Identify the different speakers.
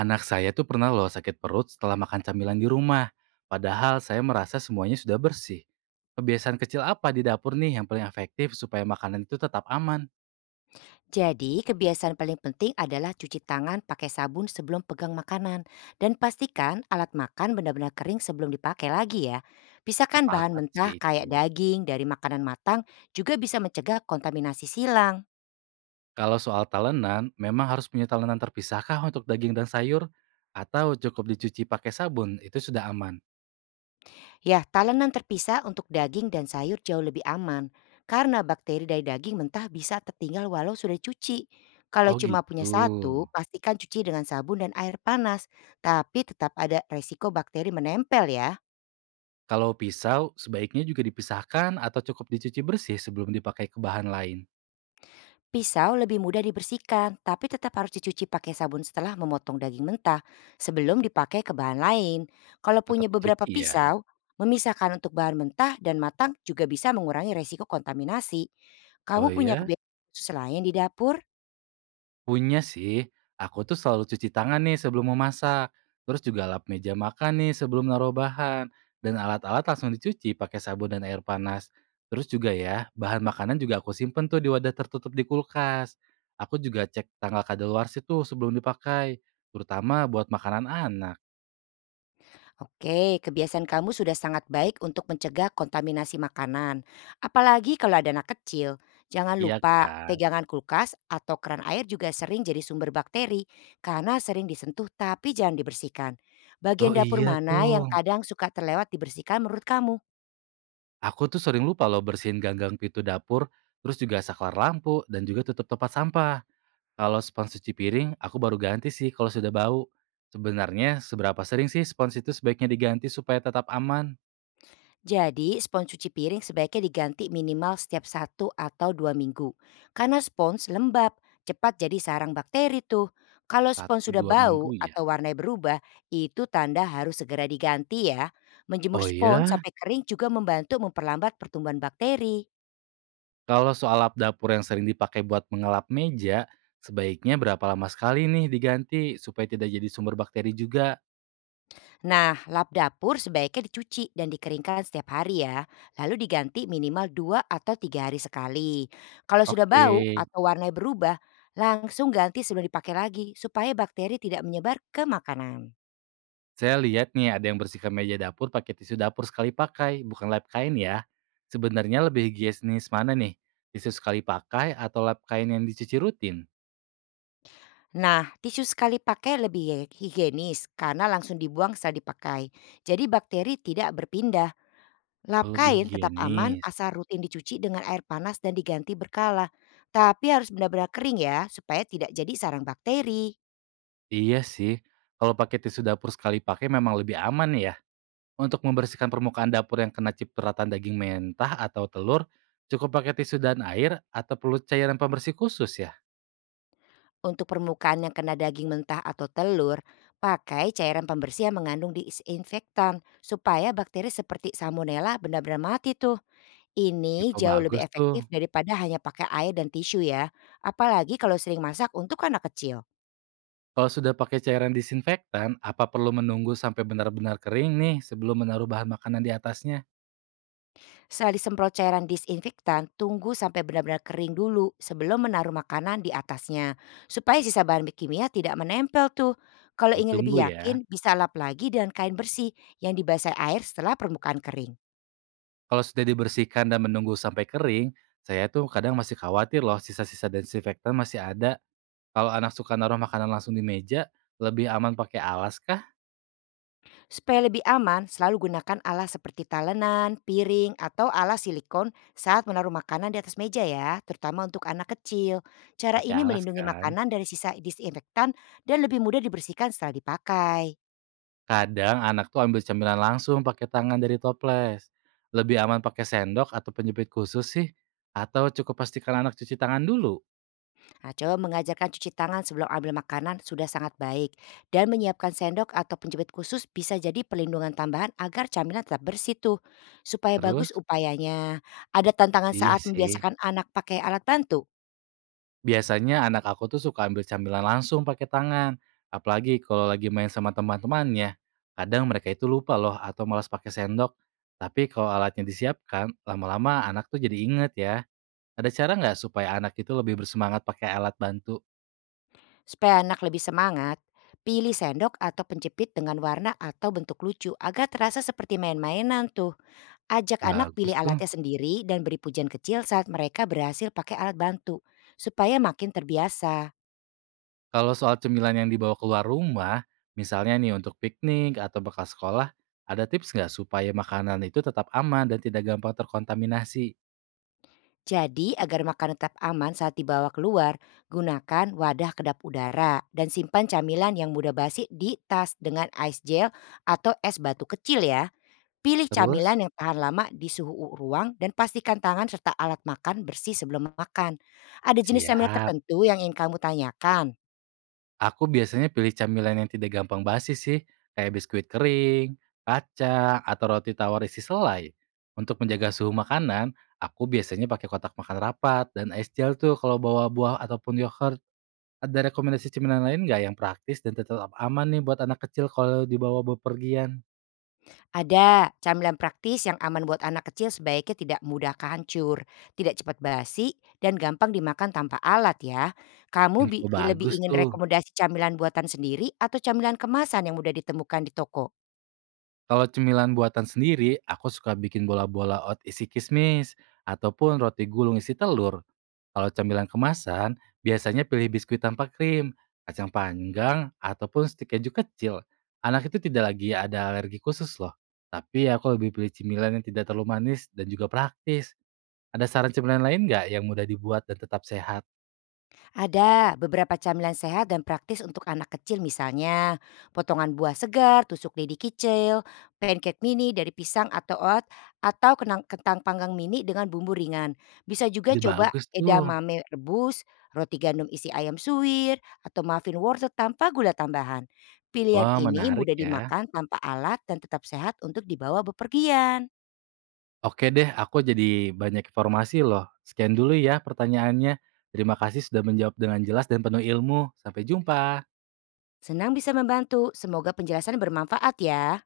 Speaker 1: Anak saya tuh pernah loh sakit perut setelah makan camilan di rumah. Padahal saya merasa semuanya sudah bersih. Kebiasaan kecil apa di dapur nih yang paling efektif supaya makanan itu tetap aman?
Speaker 2: Jadi, kebiasaan paling penting adalah cuci tangan pakai sabun sebelum pegang makanan dan pastikan alat makan benar-benar kering sebelum dipakai lagi ya. Pisahkan bahan
Speaker 1: Sepakat sih
Speaker 2: mentah
Speaker 1: itu.
Speaker 2: kayak daging dari makanan matang juga bisa mencegah kontaminasi silang.
Speaker 1: Kalau soal talenan, memang harus punya talenan terpisahkah untuk daging dan sayur? Atau cukup dicuci pakai sabun, itu sudah aman?
Speaker 2: Ya, talenan terpisah untuk daging dan sayur jauh lebih aman karena bakteri dari daging mentah bisa tertinggal walau sudah dicuci. Kalau
Speaker 1: Oh
Speaker 2: cuma punya
Speaker 1: gitu.
Speaker 2: satu, pastikan cuci dengan sabun dan air panas, tapi tetap ada resiko bakteri menempel ya.
Speaker 1: Kalau pisau, sebaiknya juga dipisahkan atau cukup dicuci bersih sebelum dipakai ke bahan lain?
Speaker 2: Pisau lebih mudah dibersihkan, tapi tetap harus dicuci pakai sabun setelah memotong daging mentah sebelum dipakai ke bahan lain. Kalau
Speaker 1: Tetap
Speaker 2: punya beberapa
Speaker 1: dicuci ya?
Speaker 2: pisau, memisahkan untuk bahan mentah dan matang juga bisa mengurangi resiko kontaminasi.
Speaker 1: Oh
Speaker 2: Kamu punya
Speaker 1: ya?
Speaker 2: kebiasaan khusus lain di dapur?
Speaker 1: Punya sih, aku tuh selalu cuci tangan nih sebelum memasak, terus juga lap meja makan nih sebelum naruh bahan, dan alat-alat langsung dicuci pakai sabun dan air panas. Terus juga ya, bahan makanan juga aku simpen tuh di wadah tertutup di kulkas. Aku juga cek tanggal kadaluarsa tuh sebelum dipakai, terutama buat makanan anak,
Speaker 2: Oke, kebiasaan kamu sudah sangat baik untuk mencegah kontaminasi makanan. Apalagi kalau ada anak kecil. Jangan
Speaker 1: iya
Speaker 2: lupa
Speaker 1: kan?
Speaker 2: pegangan kulkas atau keran air juga sering jadi sumber bakteri karena sering disentuh tapi jangan dibersihkan. Bagian
Speaker 1: Oh
Speaker 2: dapur
Speaker 1: iya
Speaker 2: mana yang
Speaker 1: tuh,
Speaker 2: kadang suka terlewat dibersihkan menurut kamu?
Speaker 1: aku tuh sering lupa loh bersihin ganggang pintu dapur, terus juga saklar lampu, dan juga tutup tempat sampah. Kalau spons cuci piring, aku baru ganti sih kalau sudah bau. Sebenarnya seberapa sering sih spons itu sebaiknya diganti supaya tetap aman?
Speaker 2: Jadi, spons cuci piring sebaiknya diganti minimal setiap 1 atau 2 minggu. Karena spons lembab, cepat jadi sarang bakteri tuh. Kalau spons
Speaker 1: Satu
Speaker 2: sudah
Speaker 1: dua
Speaker 2: bau
Speaker 1: minggu ya?
Speaker 2: atau warnanya berubah, itu tanda harus segera diganti ya. Menjemur
Speaker 1: Oh
Speaker 2: spons
Speaker 1: ya?
Speaker 2: sampai kering juga membantu memperlambat pertumbuhan bakteri.
Speaker 1: Kalau soal lap dapur yang sering dipakai buat mengelap meja, sebaiknya berapa lama sekali nih diganti supaya tidak jadi sumber bakteri juga?
Speaker 2: Nah, lap dapur sebaiknya dicuci dan dikeringkan setiap hari ya, lalu diganti minimal 2 atau 3 hari sekali. Kalau sudah
Speaker 1: Oke.
Speaker 2: bau atau warnanya berubah, langsung ganti sebelum dipakai lagi supaya bakteri tidak menyebar ke makanan.
Speaker 1: Saya lihat nih ada yang bersihkan meja dapur pakai tisu dapur sekali pakai, bukan lap kain ya. Sebenarnya lebih higienis mana nih? Tisu sekali pakai atau lap kain yang dicuci rutin?
Speaker 2: Nah, tisu sekali pakai lebih higienis karena langsung dibuang setelah dipakai. Jadi bakteri tidak berpindah.
Speaker 1: Oh,
Speaker 2: Lap
Speaker 1: lebih
Speaker 2: kain tetap aman
Speaker 1: higienis.
Speaker 2: asal rutin dicuci dengan air panas dan diganti berkala. Tapi harus benar-benar kering ya supaya tidak jadi sarang bakteri.
Speaker 1: Iya sih, kalau pakai tisu dapur sekali pakai memang lebih aman ya. Untuk membersihkan permukaan dapur yang kena cipratan daging mentah atau telur, cukup pakai tisu dan air atau perlu cairan pembersih khusus ya?
Speaker 2: Untuk permukaan yang kena daging mentah atau telur, pakai cairan pembersih yang mengandung disinfektan supaya bakteri seperti salmonella benar-benar mati tuh. Ini
Speaker 1: Info
Speaker 2: jauh lebih
Speaker 1: bagus tuh.
Speaker 2: efektif daripada hanya pakai air dan tisu ya, apalagi kalau sering masak untuk anak kecil.
Speaker 1: Kalau sudah pakai cairan disinfektan, apa perlu menunggu sampai benar-benar kering nih sebelum menaruh bahan makanan di atasnya?
Speaker 2: Setelah disemprot cairan disinfektan, tunggu sampai benar-benar kering dulu sebelum menaruh makanan di atasnya supaya sisa bahan kimia tidak menempel tuh. Kalau ingin lebih
Speaker 1: Ditunggu ya.
Speaker 2: yakin, bisa lap lagi dengan kain bersih yang dibasahi air setelah permukaan kering.
Speaker 1: Kalau sudah dibersihkan dan menunggu sampai kering, saya tuh kadang masih khawatir loh sisa-sisa disinfektan masih ada. Kalau anak suka naruh makanan langsung di meja, lebih aman pakai alas kah?
Speaker 2: Supaya lebih aman, selalu gunakan alas seperti talenan, piring, atau alas silikon saat menaruh makanan di atas meja ya, terutama untuk anak kecil. Cara
Speaker 1: Pakai
Speaker 2: ini
Speaker 1: alas
Speaker 2: melindungi
Speaker 1: kan.
Speaker 2: makanan dari sisa disinfektan dan lebih mudah dibersihkan setelah dipakai.
Speaker 1: Kadang anak tuh ambil cemilan langsung pakai tangan dari toples. Lebih aman pakai sendok atau penjepit khusus sih? Atau cukup pastikan anak cuci tangan dulu?
Speaker 2: Nah, coba mengajarkan cuci tangan sebelum ambil makanan sudah sangat baik. Dan menyiapkan sendok atau penjepit khusus bisa jadi perlindungan tambahan agar camilan tetap bersih tuh. Supaya
Speaker 1: Terus?
Speaker 2: bagus upayanya. Ada tantangan
Speaker 1: Iya
Speaker 2: saat
Speaker 1: sih.
Speaker 2: membiasakan anak pakai alat bantu?
Speaker 1: Biasanya anak aku tuh suka ambil camilan langsung pakai tangan, apalagi kalau lagi main sama teman-temannya. Kadang mereka itu lupa loh atau malas pakai sendok. Tapi kalau alatnya disiapkan, lama-lama anak tuh jadi inget ya. Ada cara nggak supaya anak itu lebih bersemangat pakai alat bantu?
Speaker 2: Supaya anak lebih semangat, pilih sendok atau penjepit dengan warna atau bentuk lucu agar terasa seperti main-mainan tuh. Ajak anak pilih
Speaker 1: Bagus tuh.
Speaker 2: alatnya sendiri dan beri pujian kecil saat mereka berhasil pakai alat bantu, supaya makin terbiasa.
Speaker 1: Kalau soal cemilan yang dibawa keluar rumah, misalnya nih untuk piknik atau bekal sekolah, ada tips nggak supaya makanan itu tetap aman dan tidak gampang terkontaminasi?
Speaker 2: Jadi agar makanan tetap aman saat dibawa keluar, gunakan wadah kedap udara dan simpan camilan yang mudah basi di tas dengan ice gel atau es batu kecil ya. Pilih
Speaker 1: Terus?
Speaker 2: camilan yang tahan lama di suhu ruang dan pastikan tangan serta alat makan bersih sebelum makan. Ada jenis camilan
Speaker 1: Siap.
Speaker 2: tertentu yang ingin kamu tanyakan?
Speaker 1: Aku biasanya pilih camilan yang tidak gampang basi sih, kayak biskuit kering, kacang, atau roti tawar isi selai. Untuk menjaga suhu makanan, aku biasanya pakai kotak makan rapat dan es gel tuh kalau bawa buah ataupun yogurt. Ada rekomendasi cemilan lain nggak yang praktis dan tetap aman nih buat anak kecil kalau dibawa bepergian?
Speaker 2: Ada, camilan praktis yang aman buat anak kecil sebaiknya tidak mudah hancur, tidak cepat basi, dan gampang dimakan tanpa alat ya.
Speaker 1: Info
Speaker 2: Lebih
Speaker 1: bagus
Speaker 2: ingin
Speaker 1: tuh.
Speaker 2: rekomendasi camilan buatan sendiri atau camilan kemasan yang mudah ditemukan di toko?
Speaker 1: Kalau cemilan buatan sendiri, aku suka bikin bola-bola oat isi kismis ataupun roti gulung isi telur. Kalau cemilan kemasan, biasanya pilih biskuit tanpa krim, kacang panggang, ataupun stik keju kecil. Anak itu tidak lagi ada alergi khusus loh. Tapi aku lebih pilih cemilan yang tidak terlalu manis dan juga praktis. Ada saran cemilan lain nggak yang mudah dibuat dan tetap sehat?
Speaker 2: Ada beberapa camilan sehat dan praktis untuk anak kecil misalnya potongan buah segar, tusuk lidi kicil, pancake mini dari pisang atau oat, atau kentang panggang mini dengan bumbu ringan. Bisa juga
Speaker 1: Ide
Speaker 2: coba
Speaker 1: bagus tuh.
Speaker 2: edamame rebus, roti gandum isi ayam suwir, atau muffin wortel tanpa gula tambahan. Pilihan
Speaker 1: Wah,
Speaker 2: ini
Speaker 1: menarik
Speaker 2: mudah
Speaker 1: ya.
Speaker 2: dimakan tanpa alat dan tetap sehat untuk dibawa bepergian.
Speaker 1: Oke deh, aku jadi banyak informasi loh. Sekian dulu ya pertanyaannya. Terima kasih sudah menjawab dengan jelas dan penuh ilmu. Sampai jumpa.
Speaker 2: Senang bisa membantu, semoga penjelasan bermanfaat ya.